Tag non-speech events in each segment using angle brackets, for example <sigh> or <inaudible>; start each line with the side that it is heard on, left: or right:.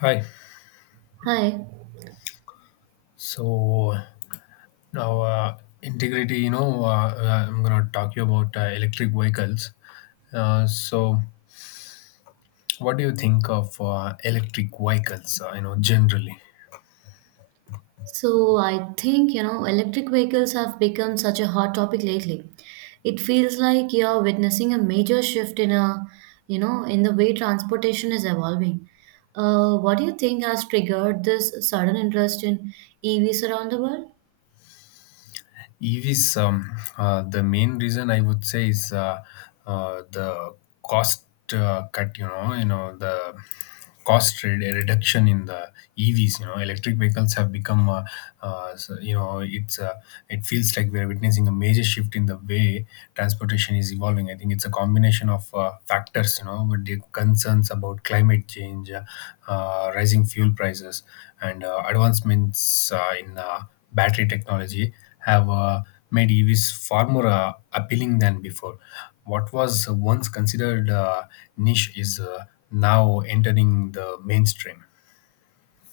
left: Hi.
right: Hi.
left: So now, integrity. I'm gonna talk you about electric vehicles. Uh, so, what do you think of electric vehicles? Generally.
right: So I think, you know, electric vehicles have become such a hot topic lately. It feels like you're witnessing a major shift in the way transportation is evolving. What do you think has triggered this sudden interest in EVs around the world?
left: EVs, the main reason I would say is the cost cut. You know the cost reduction in the EVs. You know, electric vehicles have become, uh, so, you know, it's uh, it feels like we're witnessing a major shift in the way transportation is evolving. I think it's a combination of factors. You know, with the concerns about climate change, rising fuel prices, and advancements in battery technology have made EVs far more appealing than before. What was once considered niche is now entering the mainstream.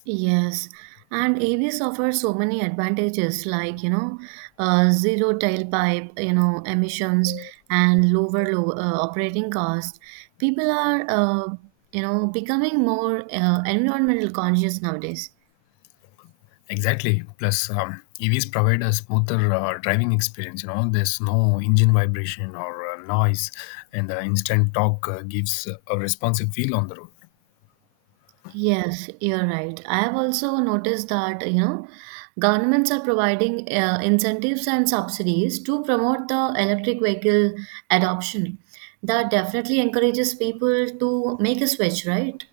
right: Yes, and AVs offer so many advantages like, you know, zero tailpipe, you know, emissions and low operating cost. People are, you know, becoming more environmental conscious nowadays.
left: Exactly. Plus, EVs provide a smoother driving experience. You know, there's no engine vibration or noise, and the instant torque gives a responsive feel on the road.
right: Yes, you're right. I have also noticed that, you know, governments are providing incentives and subsidies to promote the electric vehicle adoption. That definitely encourages people to make a switch, right?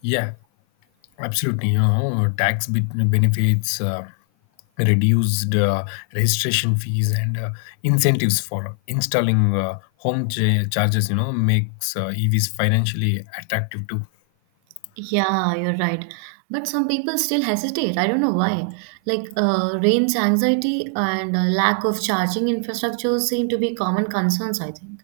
left: Yeah, absolutely, you know, tax benefits, reduced registration fees, and incentives for installing home charges, you know, makes EVs financially attractive too.
right: Yeah, you're right. But some people still hesitate. I don't know why. Like range anxiety and lack of charging infrastructure seem to be common concerns, I think.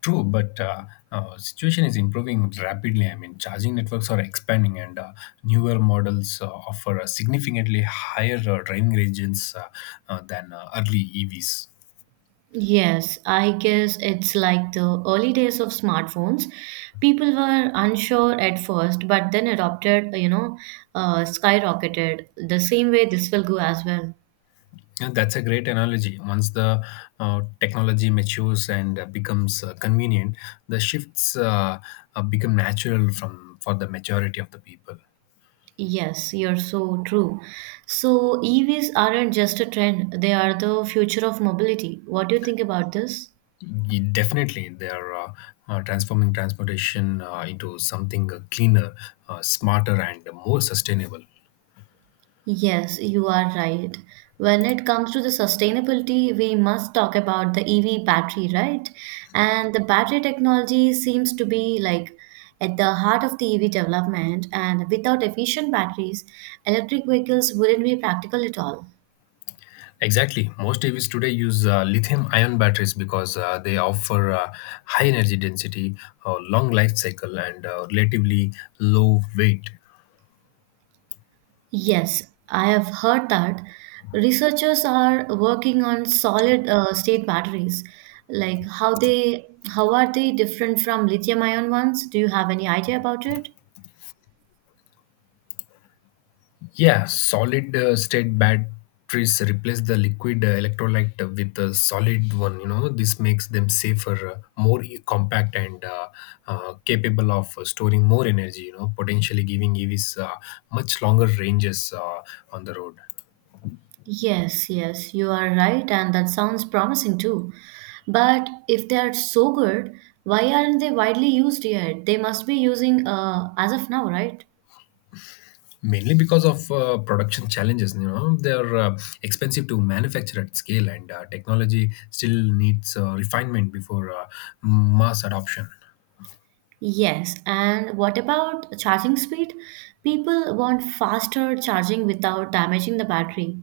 left: True, but situation is improving rapidly. I mean, charging networks are expanding, and newer models offer a significantly higher driving ranges than early EVs.
right: Yes, I guess it's like the early days of smartphones. People were unsure at first, but then adopted skyrocketed. The same way this will go as well.
left: Yeah, that's a great analogy. Once the technology matures and becomes convenient, the shifts become natural from for the majority of the people.
right: Yes, you're so true. So EVs aren't just a trend, they are the future of mobility. What do you think about this?
left: Definitely, they are transforming transportation into something cleaner, smarter, and more sustainable.
right: Yes, you are right. When it comes to the sustainability, we must talk about the EV battery, right? And the battery technology seems to be like at the heart of the EV development, and without efficient batteries, electric vehicles wouldn't be practical at all.
left: Exactly. Most EVs today use lithium-ion batteries because they offer high energy density, long life cycle, and relatively low weight.
right: Yes, I have heard that researchers are working on solid state batteries. Like how are they different from lithium ion ones? Do you have any idea about it?
left: Yeah, solid state batteries replace the liquid electrolyte with a solid one. You know, this makes them safer, compact, and capable of storing more energy. You know, potentially giving EVs much longer ranges on the road.
right: Yes, yes, you are right, and that sounds promising too. But if they are so good, why aren't they widely used yet? They must be using as of now, right?
left: Mainly because of production challenges, you know, they're expensive to manufacture at scale, and technology still needs refinement before mass adoption.
right: Yes, and what about charging speed? People want faster charging without damaging the battery.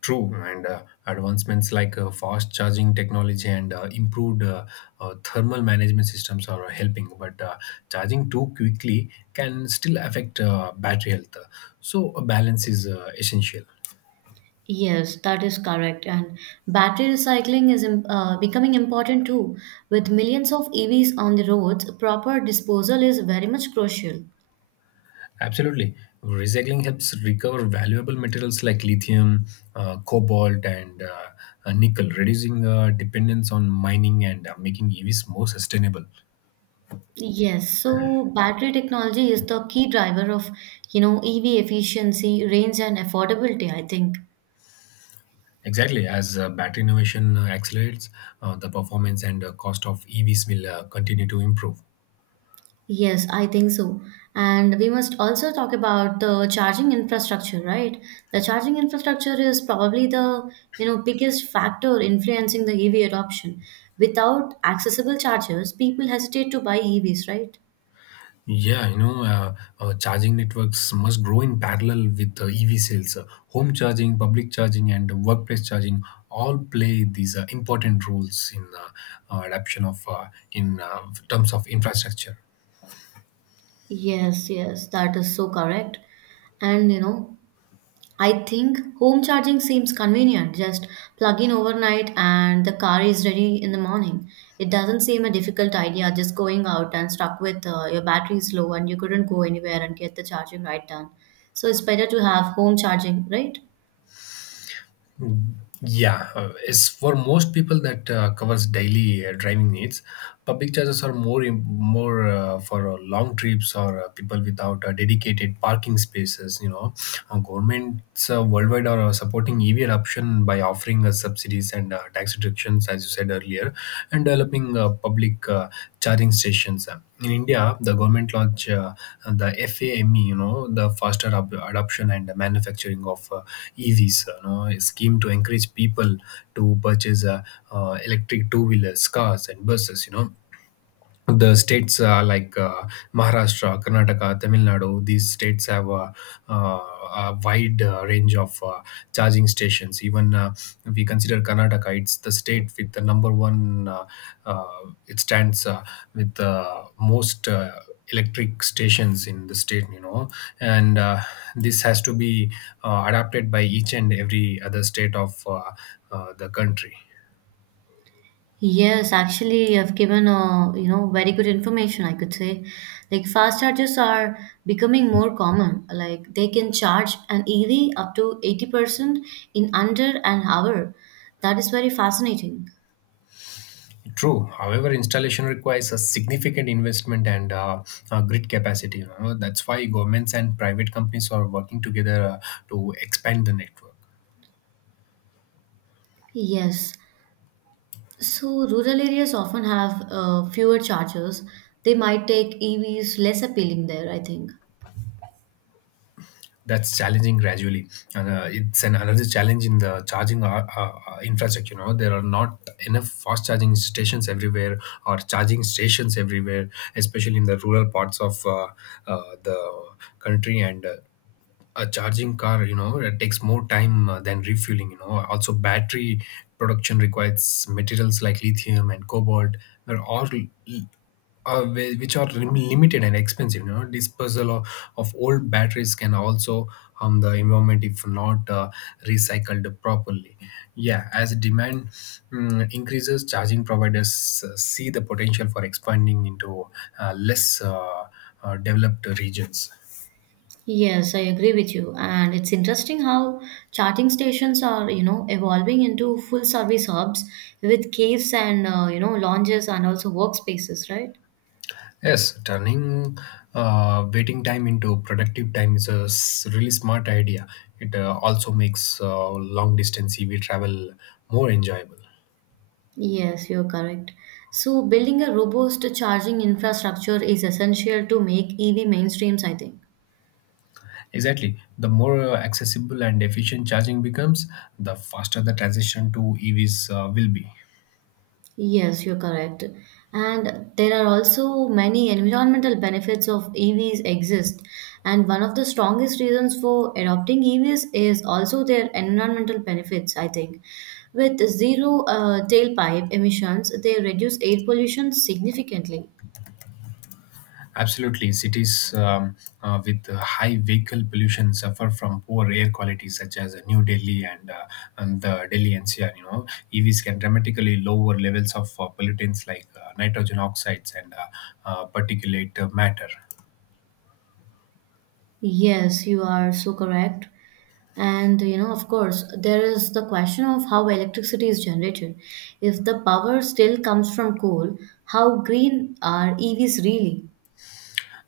left: True, and advancements like fast charging technology and improved thermal management systems are helping, but charging too quickly can still affect battery health. So, a balance is essential.
right: Yes, that is correct. And battery recycling is becoming important too. With millions of EVs on the roads, proper disposal is very much crucial.
left: Absolutely. Recycling helps recover valuable materials like lithium, cobalt, and nickel, reducing dependence on mining and making EVs more sustainable.
right: Yes, so battery technology is the key driver of, you know, EV efficiency, range, and affordability, I think.
left: Exactly. As battery innovation accelerates, the performance and cost of EVs will continue to improve.
right: Yes, I think so. And we must also talk about the charging infrastructure, right? The charging infrastructure is probably the, you know, biggest factor influencing the EV adoption. Without accessible chargers, people hesitate to buy EVs, right?
left: Yeah, charging networks must grow in parallel with EV sales. Home charging, public charging, and workplace charging all play these important roles in adoption of in terms of infrastructure.
right: Yes, yes, that is so correct. And you know, I think home charging seems convenient. Just plug in overnight and the car is ready in the morning. It doesn't seem a difficult idea just going out and stuck with your battery is low and you couldn't go anywhere and get the charging right done. So it's better to have home charging, right?
left: Yeah, it's for most people that covers daily driving needs. Public chargers are more for long trips or people without dedicated parking spaces. You know, governments worldwide are supporting EV adoption by offering subsidies and tax reductions options, as you said earlier, and developing public charging stations. In India, the government launched the FAME, you know, the faster adoption and manufacturing of EVs, you know, a scheme to encourage people to purchase electric two-wheelers, cars, and buses. You know, the states like Maharashtra, Karnataka, Tamil Nadu, these states have a wide range of charging stations. Even if we consider Karnataka, it's the state with the number one, uh, it stands with the most. Electric stations in the state, you know, and this has to be adapted by each and every other state of the country.
right: Yes, actually, you have given a you know very good information, I could say. Like fast chargers are becoming more common. Like they can charge an EV up to 80% in under an hour. That is very fascinating.
left: True. However, installation requires a significant investment and grid capacity, you know. That's why governments and private companies are working together to expand the network.
right: Yes. So rural areas often have fewer chargers. They might take EVs less appealing there, I think.
left: That's challenging gradually, and it's an another challenge in the charging infrastructure. You know, there are not enough fast charging stations everywhere, or charging stations everywhere, especially in the rural parts of the country. And. A charging car, you know, it takes more time than refueling. You know, also battery production requires materials like lithium and cobalt were all which are limited and expensive. You know, disposal of old batteries can also harm the environment if not recycled properly. Yeah, as demand increases, charging providers see the potential for expanding into less developed regions.
right: Yes, I agree with you. And it's interesting how charging stations are, you know, evolving into full service hubs with caves and, you know, lounges and also workspaces, right?
left: Yes, turning waiting time into productive time is really smart idea. It also makes long distance EV travel more enjoyable.
right: Yes, you're correct. So building a robust charging infrastructure is essential to make EV mainstreams, I think.
left: Exactly. The more accessible and efficient charging becomes, the faster the transition to EVs will be.
right: Yes, you're correct. And there are also many environmental benefits of EVs exist. And one of the strongest reasons for adopting EVs is also their environmental benefits, I think. With zero tailpipe emissions, they reduce air pollution significantly.
left: Absolutely, cities with high vehicle pollution suffer from poor air quality, such as New Delhi and the Delhi NCR. You know, EVs can dramatically lower levels of pollutants like nitrogen oxides and particulate matter.
right: Yes, you are so correct. And you know, of course, there is the question of how electricity is generated. If the power still comes from coal, how green are EVs really?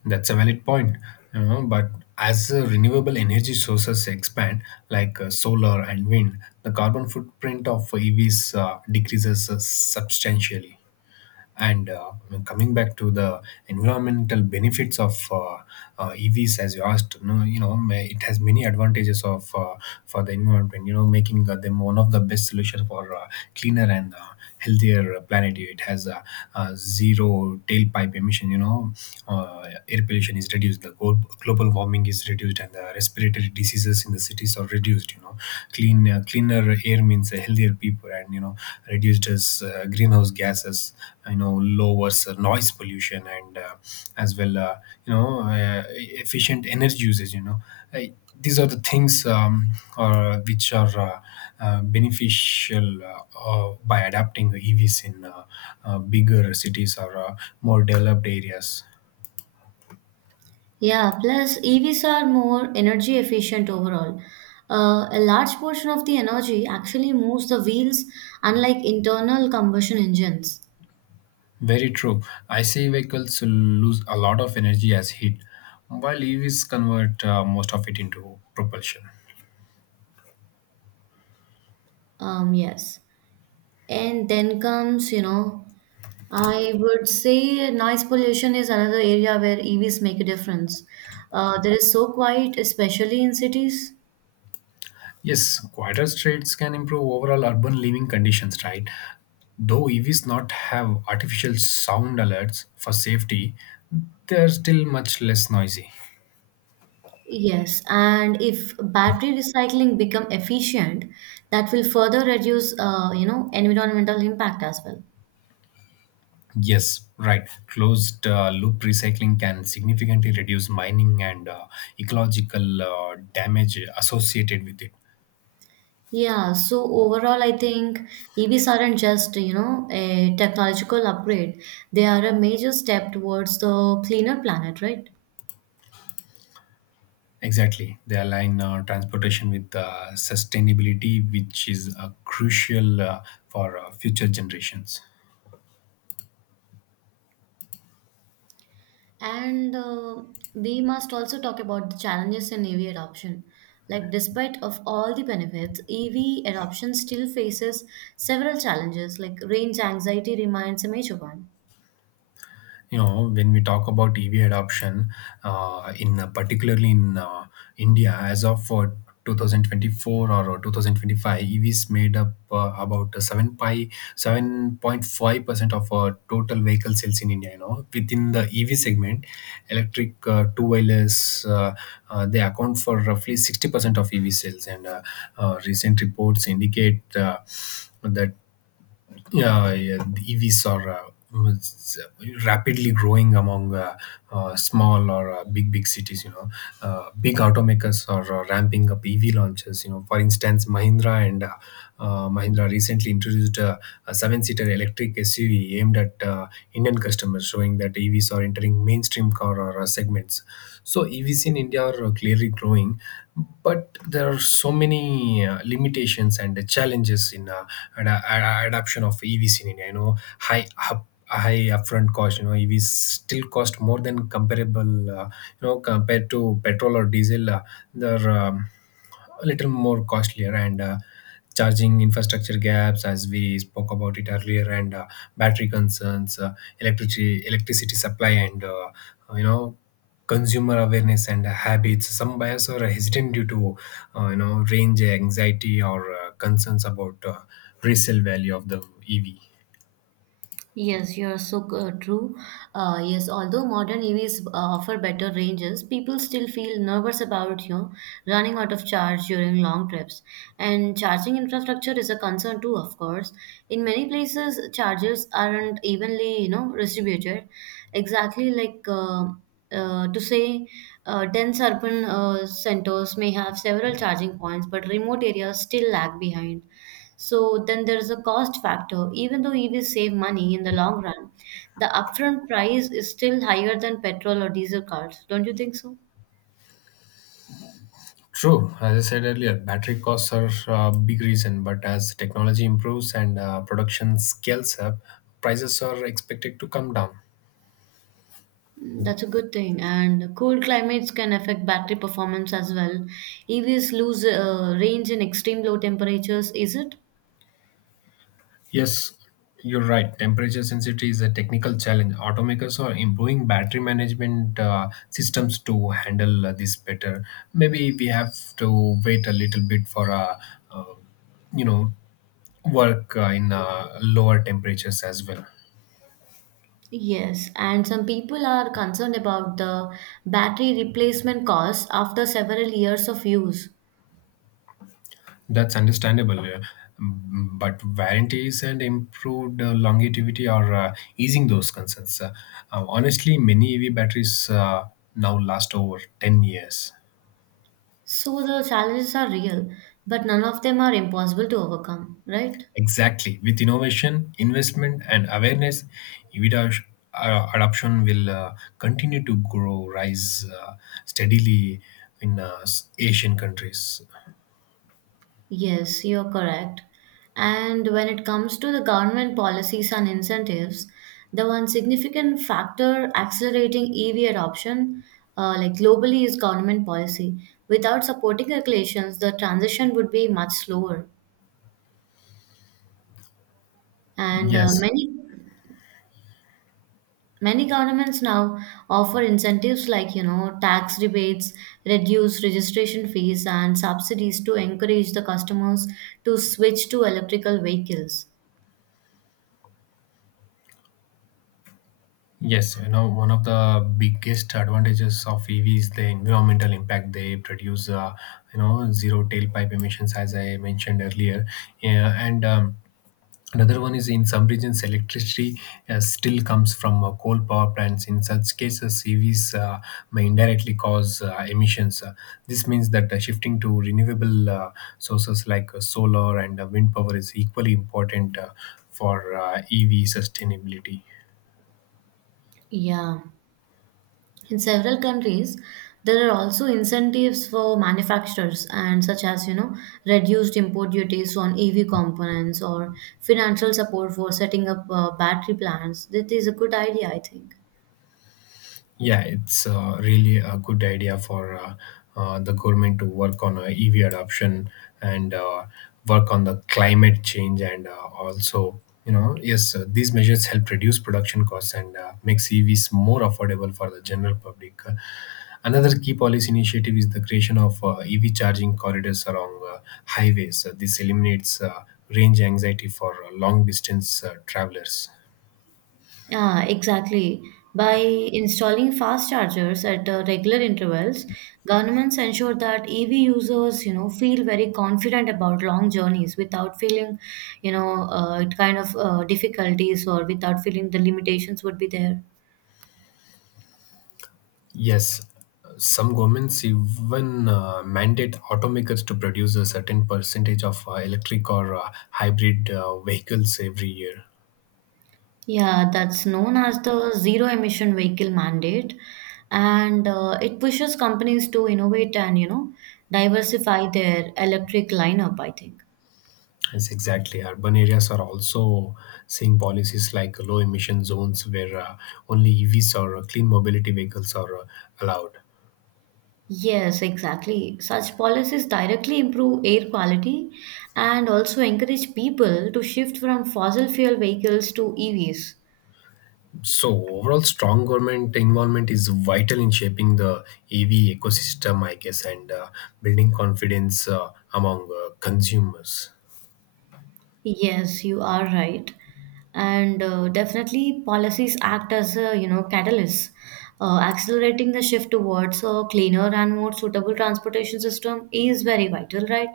left: That's a valid point, you know, but as renewable energy sources expand, like solar and wind, the carbon footprint of EVs decreases substantially. And coming back to the environmental benefits of EVs, as you asked, it has many advantages of for the environment. You know, making them one of the best solution for cleaner and healthier planet. It has zero tailpipe emission. You know, air pollution is reduced, the global warming is reduced, and the respiratory diseases in the cities are reduced. You know, cleaner air means a healthier people, and you know, reduced as greenhouse gases. You know, lowers noise pollution and as well, you know, efficient energy usage, you know. Uh, these are the things or which are beneficial by adapting the EVs in bigger cities or more developed areas.
right: Yeah, plus EVs are more energy efficient overall. A large portion of the energy actually moves the wheels, unlike internal combustion engines.
left: Very true. ICE vehicles lose a lot of energy as heat, while EVs convert most of it into propulsion.
right: Yes. And then comes, you know, I would say noise pollution is another area where EVs make a difference. There is so quiet, especially in cities.
left: Yes, quieter streets can improve overall urban living conditions, right? Though EVs not have artificial sound alerts for safety, they are still much less noisy.
right: Yes, and if battery recycling become efficient, that will further reduce, you know, environmental impact as well.
left: Yes, right. Closed loop recycling can significantly reduce mining and ecological damage associated with it.
right: Yeah, so overall, I think EVs aren't just, you know, a technological upgrade. They are a major step towards the cleaner planet, right?
left: Exactly. They align transportation with sustainability, which is crucial for future generations.
right: And we must also talk about the challenges in EV adoption. Like, despite of all the benefits, EV adoption still faces several challenges, like range anxiety remains a major one.
left: You know, when we talk about EV adoption in particularly in India, as of 2024 or 2025, EVs made up about 7 pi 7.5% of total vehicle sales in India. You know, within the EV segment, electric two wheelers, they account for roughly 60% of EV sales, and recent reports indicate that yeah, the EVs are was rapidly growing among small or big cities. You know, big automakers are ramping up EV launches. You know, for instance, Mahindra recently introduced a seven-seater electric SUV aimed at Indian customers, showing that EVs are entering mainstream car or segments. So EVs in India are clearly growing, but there are so many limitations and the challenges in adoption of EVs in India. You know, high upfront cost. You know, EVs still cost more than comparable. You know, compared to petrol or diesel, there. A little more costlier and charging infrastructure gaps, as we spoke about it earlier, and battery concerns, electricity supply, and you know, consumer awareness and habits. Some buyers are hesitant due to you know, range anxiety or concerns about resale value of the EV.
right: Yes, you are so true. Yes, although modern EVs offer better ranges, people still feel nervous about you know, running out of charge during long trips. And charging infrastructure is a concern too, of course. In many places, chargers aren't evenly you know distributed. Exactly, to say, dense urban centers may have several charging points, but remote areas still lag behind. So then there is a cost factor. Even though EVs save money in the long run, the upfront price is still higher than petrol or diesel cars. Don't you think so?
left: True, as I said earlier, battery costs are a big reason, but as technology improves and production scales up, prices are expected to come down.
right: Mm, that's a good thing. And cool climates can affect battery performance as well. EVs lose range in extreme low temperatures, is it?
left: Yes, you're right. Temperature sensitivity is a technical challenge. Automakers are improving battery management systems to handle this better. Maybe we have to wait a little bit for uh, you know work in lower temperatures as well.
right: Yes, and some people are concerned about the battery replacement costs after several years of use.
left: That's understandable. But warranties and improved longevity are easing those concerns. Honestly, many EV batteries now last over 10 years.
right: So the challenges are real, but none of them are impossible to overcome, right?
left: Exactly. With innovation, investment, and awareness, EVIDA sh- adoption will continue to grow, rise steadily in Asian countries.
right: Yes, you're correct. And when it comes to the government policies and incentives, the one significant factor accelerating EV adoption, like globally, is government policy. Without supporting regulations, the transition would be much slower. And uh,
left: Yes,
right: many many governments now offer incentives like you know tax rebates, reduce registration fees, and subsidies to encourage the customers to switch to electrical vehicles.
left: yes. You know, one of the biggest advantages of EV is the environmental impact. They produce, zero tailpipe emissions, as I mentioned earlier, yeah, and another one is in some regions, electricity still comes from coal power plants. In such cases, CVs may indirectly cause emissions. This means that shifting to renewable sources like solar and wind power is equally important for EV sustainability.
right: Yeah. In several countries, there are also incentives for manufacturers and such as you know reduced import duties on EV components or financial support for setting up battery plants. That is a good idea, I think.
left: Yeah, it's really a good idea for the government to work on EV adoption and work on the climate change and yes, these measures help reduce production costs and makes EVs more affordable for the general public. Another key policy initiative is the creation of EV charging corridors along highways. This eliminates range anxiety for long distance travelers.
right: Yeah, exactly. By installing fast chargers at regular intervals, governments ensure that EV users, you know, feel very confident about long journeys without feeling, you know, it kind of difficulties or without feeling the limitations would be there.
left: Yes, some governments even mandate automakers to produce a certain percentage of electric or hybrid vehicles every year.
right: Yeah, that's known as the zero emission vehicle mandate, and it pushes companies to innovate and you know diversify their electric lineup, I think.
left: Yes, exactly. Urban areas are also seeing policies like low emission zones where only EVs or clean mobility vehicles are allowed.
right: Yes, exactly. Such policies directly improve air quality and also encourage people to shift from fossil fuel vehicles to EVs.
left: So, overall, strong government involvement is vital in shaping the EV ecosystem, I guess, and building confidence among consumers.
right: Yes, you are right. And definitely policies act as a, you know, catalyst, accelerating the shift towards a cleaner and more suitable transportation system is very vital, right?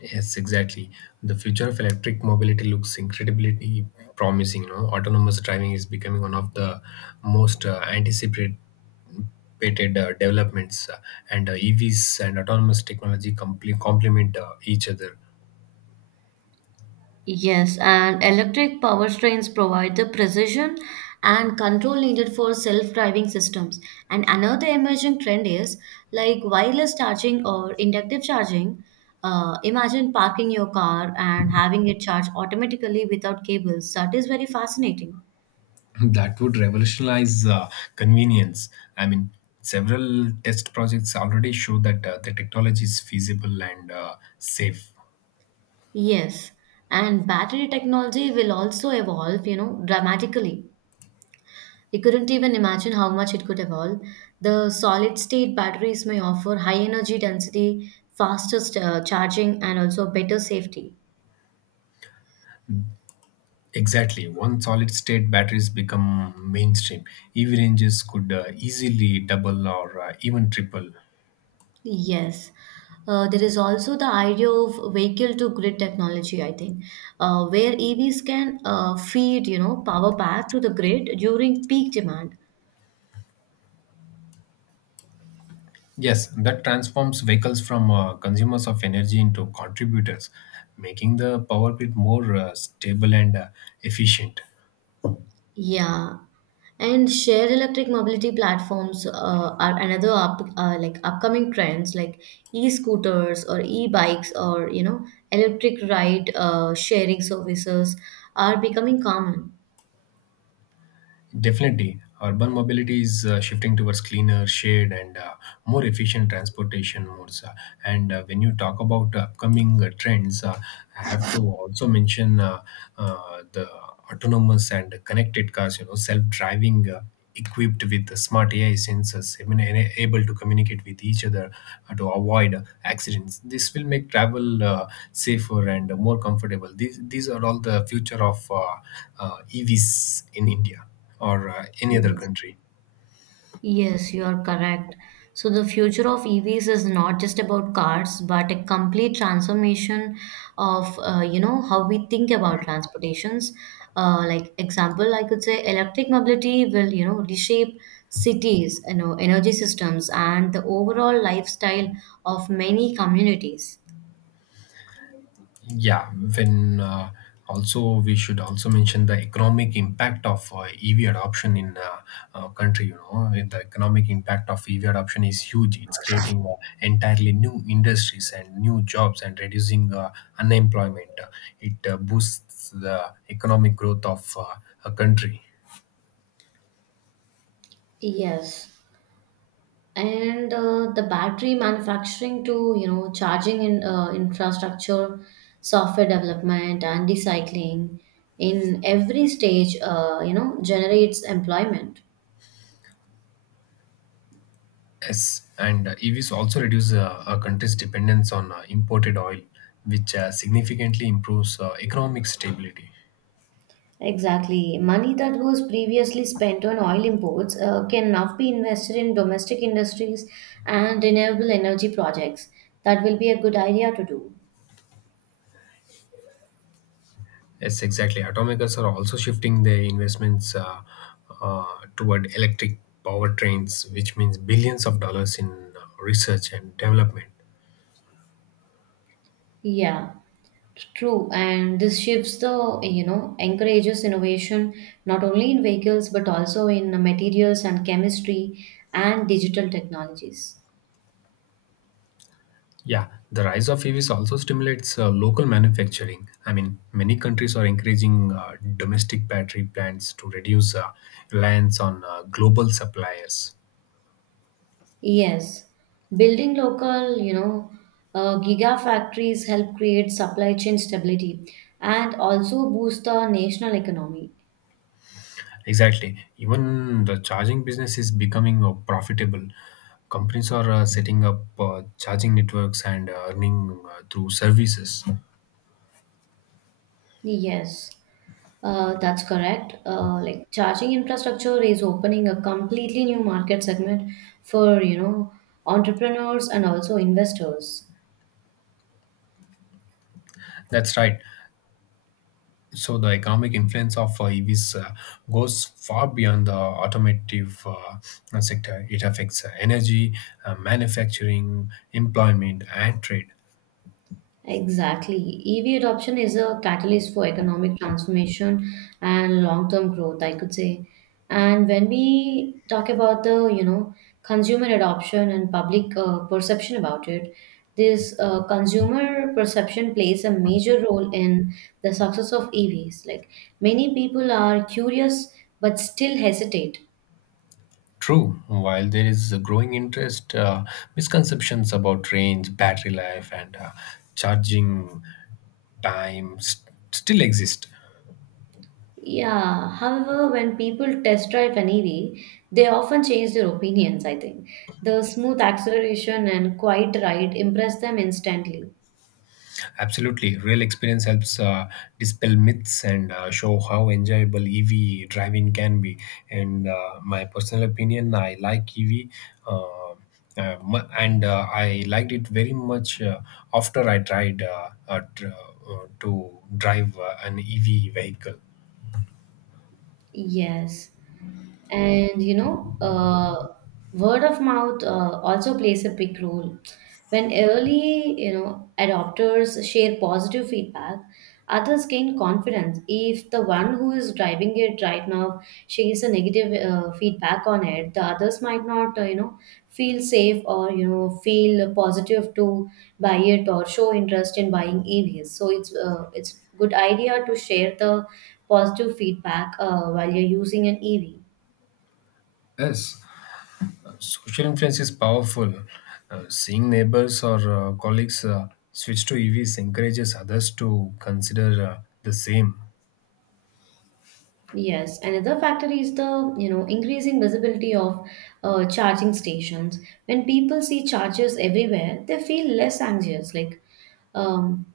left: Yes, exactly. The future of electric mobility looks incredibly promising. You know, autonomous driving is becoming one of the most anticipated developments, and EVs and autonomous technology complement each other.
right: Yes, and electric power trains provide the precision and control needed for self-driving systems. And another emerging trend is like wireless charging or inductive charging. Imagine parking your car and having it charge automatically without cables. That is very fascinating.
left: <laughs> That would revolutionize convenience. I mean, several test projects already show that the technology is feasible and safe.
right: Yes, and battery technology will also evolve, you know, dramatically. You couldn't even imagine how much it could evolve. The solid state batteries may offer high energy density, faster charging, and also better safety.
left: Exactly. Once solid state batteries become mainstream, EV ranges could easily double or even triple.
right: Yes. There is also the idea of vehicle to grid technology, I think, where EVs can feed, you know, power back to the grid during peak demand.
left: Yes, that transforms vehicles from consumers of energy into contributors, making the power grid more stable and efficient.
right: Yeah, and shared electric mobility platforms are another like upcoming trends, like e-scooters or e-bikes or you know electric ride sharing services are becoming common.
left: Definitely, urban mobility is shifting towards cleaner, shared, and more efficient transportation modes. And when you talk about upcoming trends, I have to also mention the autonomous and connected cars. You know, self-driving. Equipped with the smart AI sensors, I mean, able to communicate with each other to avoid accidents, this will make travel safer and more comfortable. These are all the future of EVs in India or any other country.
right: Yes, you are correct. So the future of EVs is not just about cars, but a complete transformation of you know how we think about transportations. Like example, I could say electric mobility will you know reshape cities, you know, energy systems, and the overall lifestyle of many communities.
left: Yeah, when also we should also mention the economic impact of EV adoption in country. You know, and the economic impact of EV adoption is huge. It's creating entirely new industries and new jobs and reducing unemployment. It boosts the economic growth of a country.
right: Yes. And the battery manufacturing to you know charging in infrastructure software development and recycling in every stage you know generates employment.
left: Yes, and EVs also reduce a country's dependence on imported oil, which significantly improves economic stability.
right: Exactly, money that was previously spent on oil imports can now be invested in domestic industries and renewable energy projects. That will be a good idea to do.
left: Yes, exactly. Automakers are also shifting their investments uh, toward electric powertrains, which means billions of dollars in research and development.
right: Yeah, true, and this shifts the, you know, encourages innovation not only in vehicles but also in materials and chemistry and digital technologies.
left: Yeah, the rise of EVs also stimulates local manufacturing. I mean, many countries are encouraging domestic battery plants to reduce reliance on global suppliers.
right: Yes, building local, you know, gigafactories help create supply chain stability and also boost the national economy.
left: Exactly. Even the charging business is becoming profitable. Companies are setting up charging networks and earning through services.
right: Yes, that's correct. Like charging infrastructure is opening a completely new market segment for, you know, entrepreneurs and also investors.
left: That's right. So the economic influence of EVs goes far beyond the automotive sector. It affects energy, manufacturing, employment, and trade.
right: Exactly. EV adoption is a catalyst for economic transformation and long-term growth, I could say. And when we talk about the, you know, consumer adoption and public perception about it, this consumer perception plays a major role in the success of EVs. Like many people are curious but still hesitate.
left: True, while there is a growing interest, misconceptions about range, battery life, and charging still exist.
right: Yeah, however, when people test drive an EV, they often change their opinions, I think. The smooth acceleration and quiet ride impress them instantly.
left: Absolutely, real experience helps dispel myths and show how enjoyable EV driving can be. And my personal opinion, I like EV. Uh, mu- and I liked it very much after I tried to drive an EV vehicle.
right: Yes. And you know, word of mouth also plays a big role. When early, you know, adopters share positive feedback, others gain confidence. If the one who is driving it right now shares a negative feedback on it, the others might not, you know, feel safe or you know feel positive to buy it or show interest in buying EVs. So it's good idea to share the positive feedback while you're using an EV.
left: Yes, social influence is powerful. Seeing neighbors or colleagues switch to EVs encourages others to consider the same.
right: Yes, another factor is the you know increasing visibility of charging stations. When people see chargers everywhere, they feel less anxious. Like um,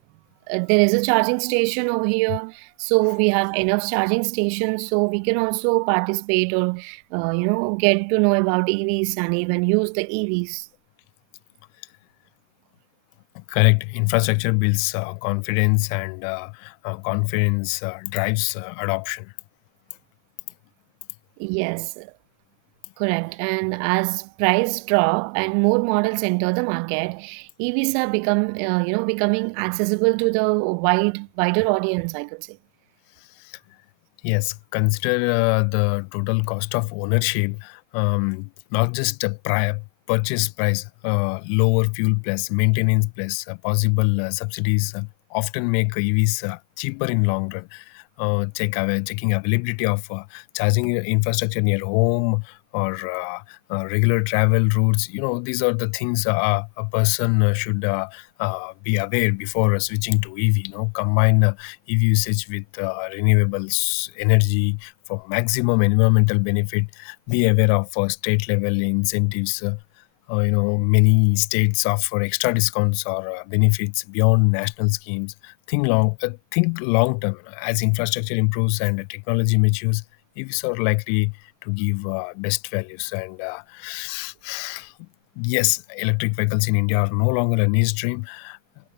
right: there is a charging station over here, so we have enough charging stations, so we can also participate or you know get to know about EVs and even use the EVs.
left: Correct. Infrastructure builds confidence, and confidence drives adoption.
right: Yes, correct. And as price drop and more models enter the market, EVs are become you know becoming accessible to the wider audience, I could say.
left: Yes, consider the total cost of ownership, not just a purchase price, lower fuel plus maintenance plus possible subsidies often make EVs cheaper in long run. Checking availability of charging infrastructure near home or regular travel routes. You know, these are the things a person should be aware before switching to EV. You know, combine EV usage with renewables energy for maximum environmental benefit. Be aware of state level incentives. You know, many states offer extra discounts or benefits beyond national schemes. Think long term. As infrastructure improves and technology matures, EVs are likely to give best values and yes, electric vehicles in India are no longer a niche dream.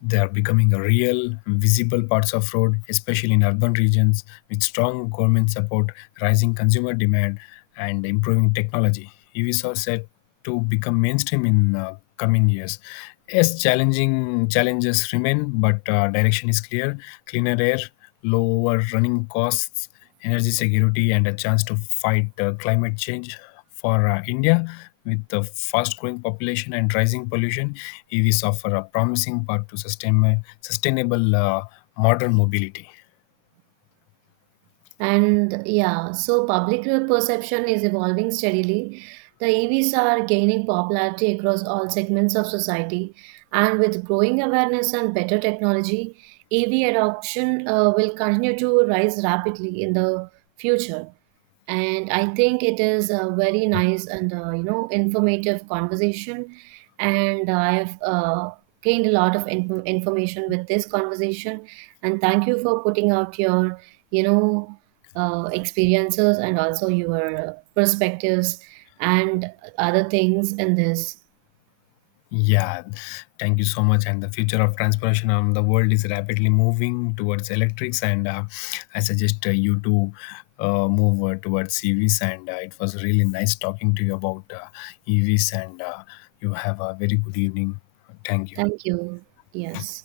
left: They are becoming a real, visible parts of road, especially in urban regions, with strong government support, rising consumer demand, and improving technology. EVs are set to become mainstream in coming years. Yes, challenging challenges remain, but direction is clear: cleaner air, lower running costs, energy security, and a chance to fight climate change. For India, with the fast growing population and rising pollution, EVs offer a promising path to sustainable modern mobility.
right: And yeah, so public perception is evolving steadily. The EVs are gaining popularity across all segments of society, and with growing awareness and better technology, EV adoption will continue to rise rapidly in the future. And I think it is a very nice and you know informative conversation, and I have gained a lot of information with this conversation, and thank you for putting out your you know experiences and also your perspectives and other things in this.
left: Yeah, thank you so much. And the future of transportation on the world is rapidly moving towards electrics, and I suggest you to move towards EVs. And it was really nice talking to you about EVs, and you have a very good evening. Thank you.
right: Thank you. Yes.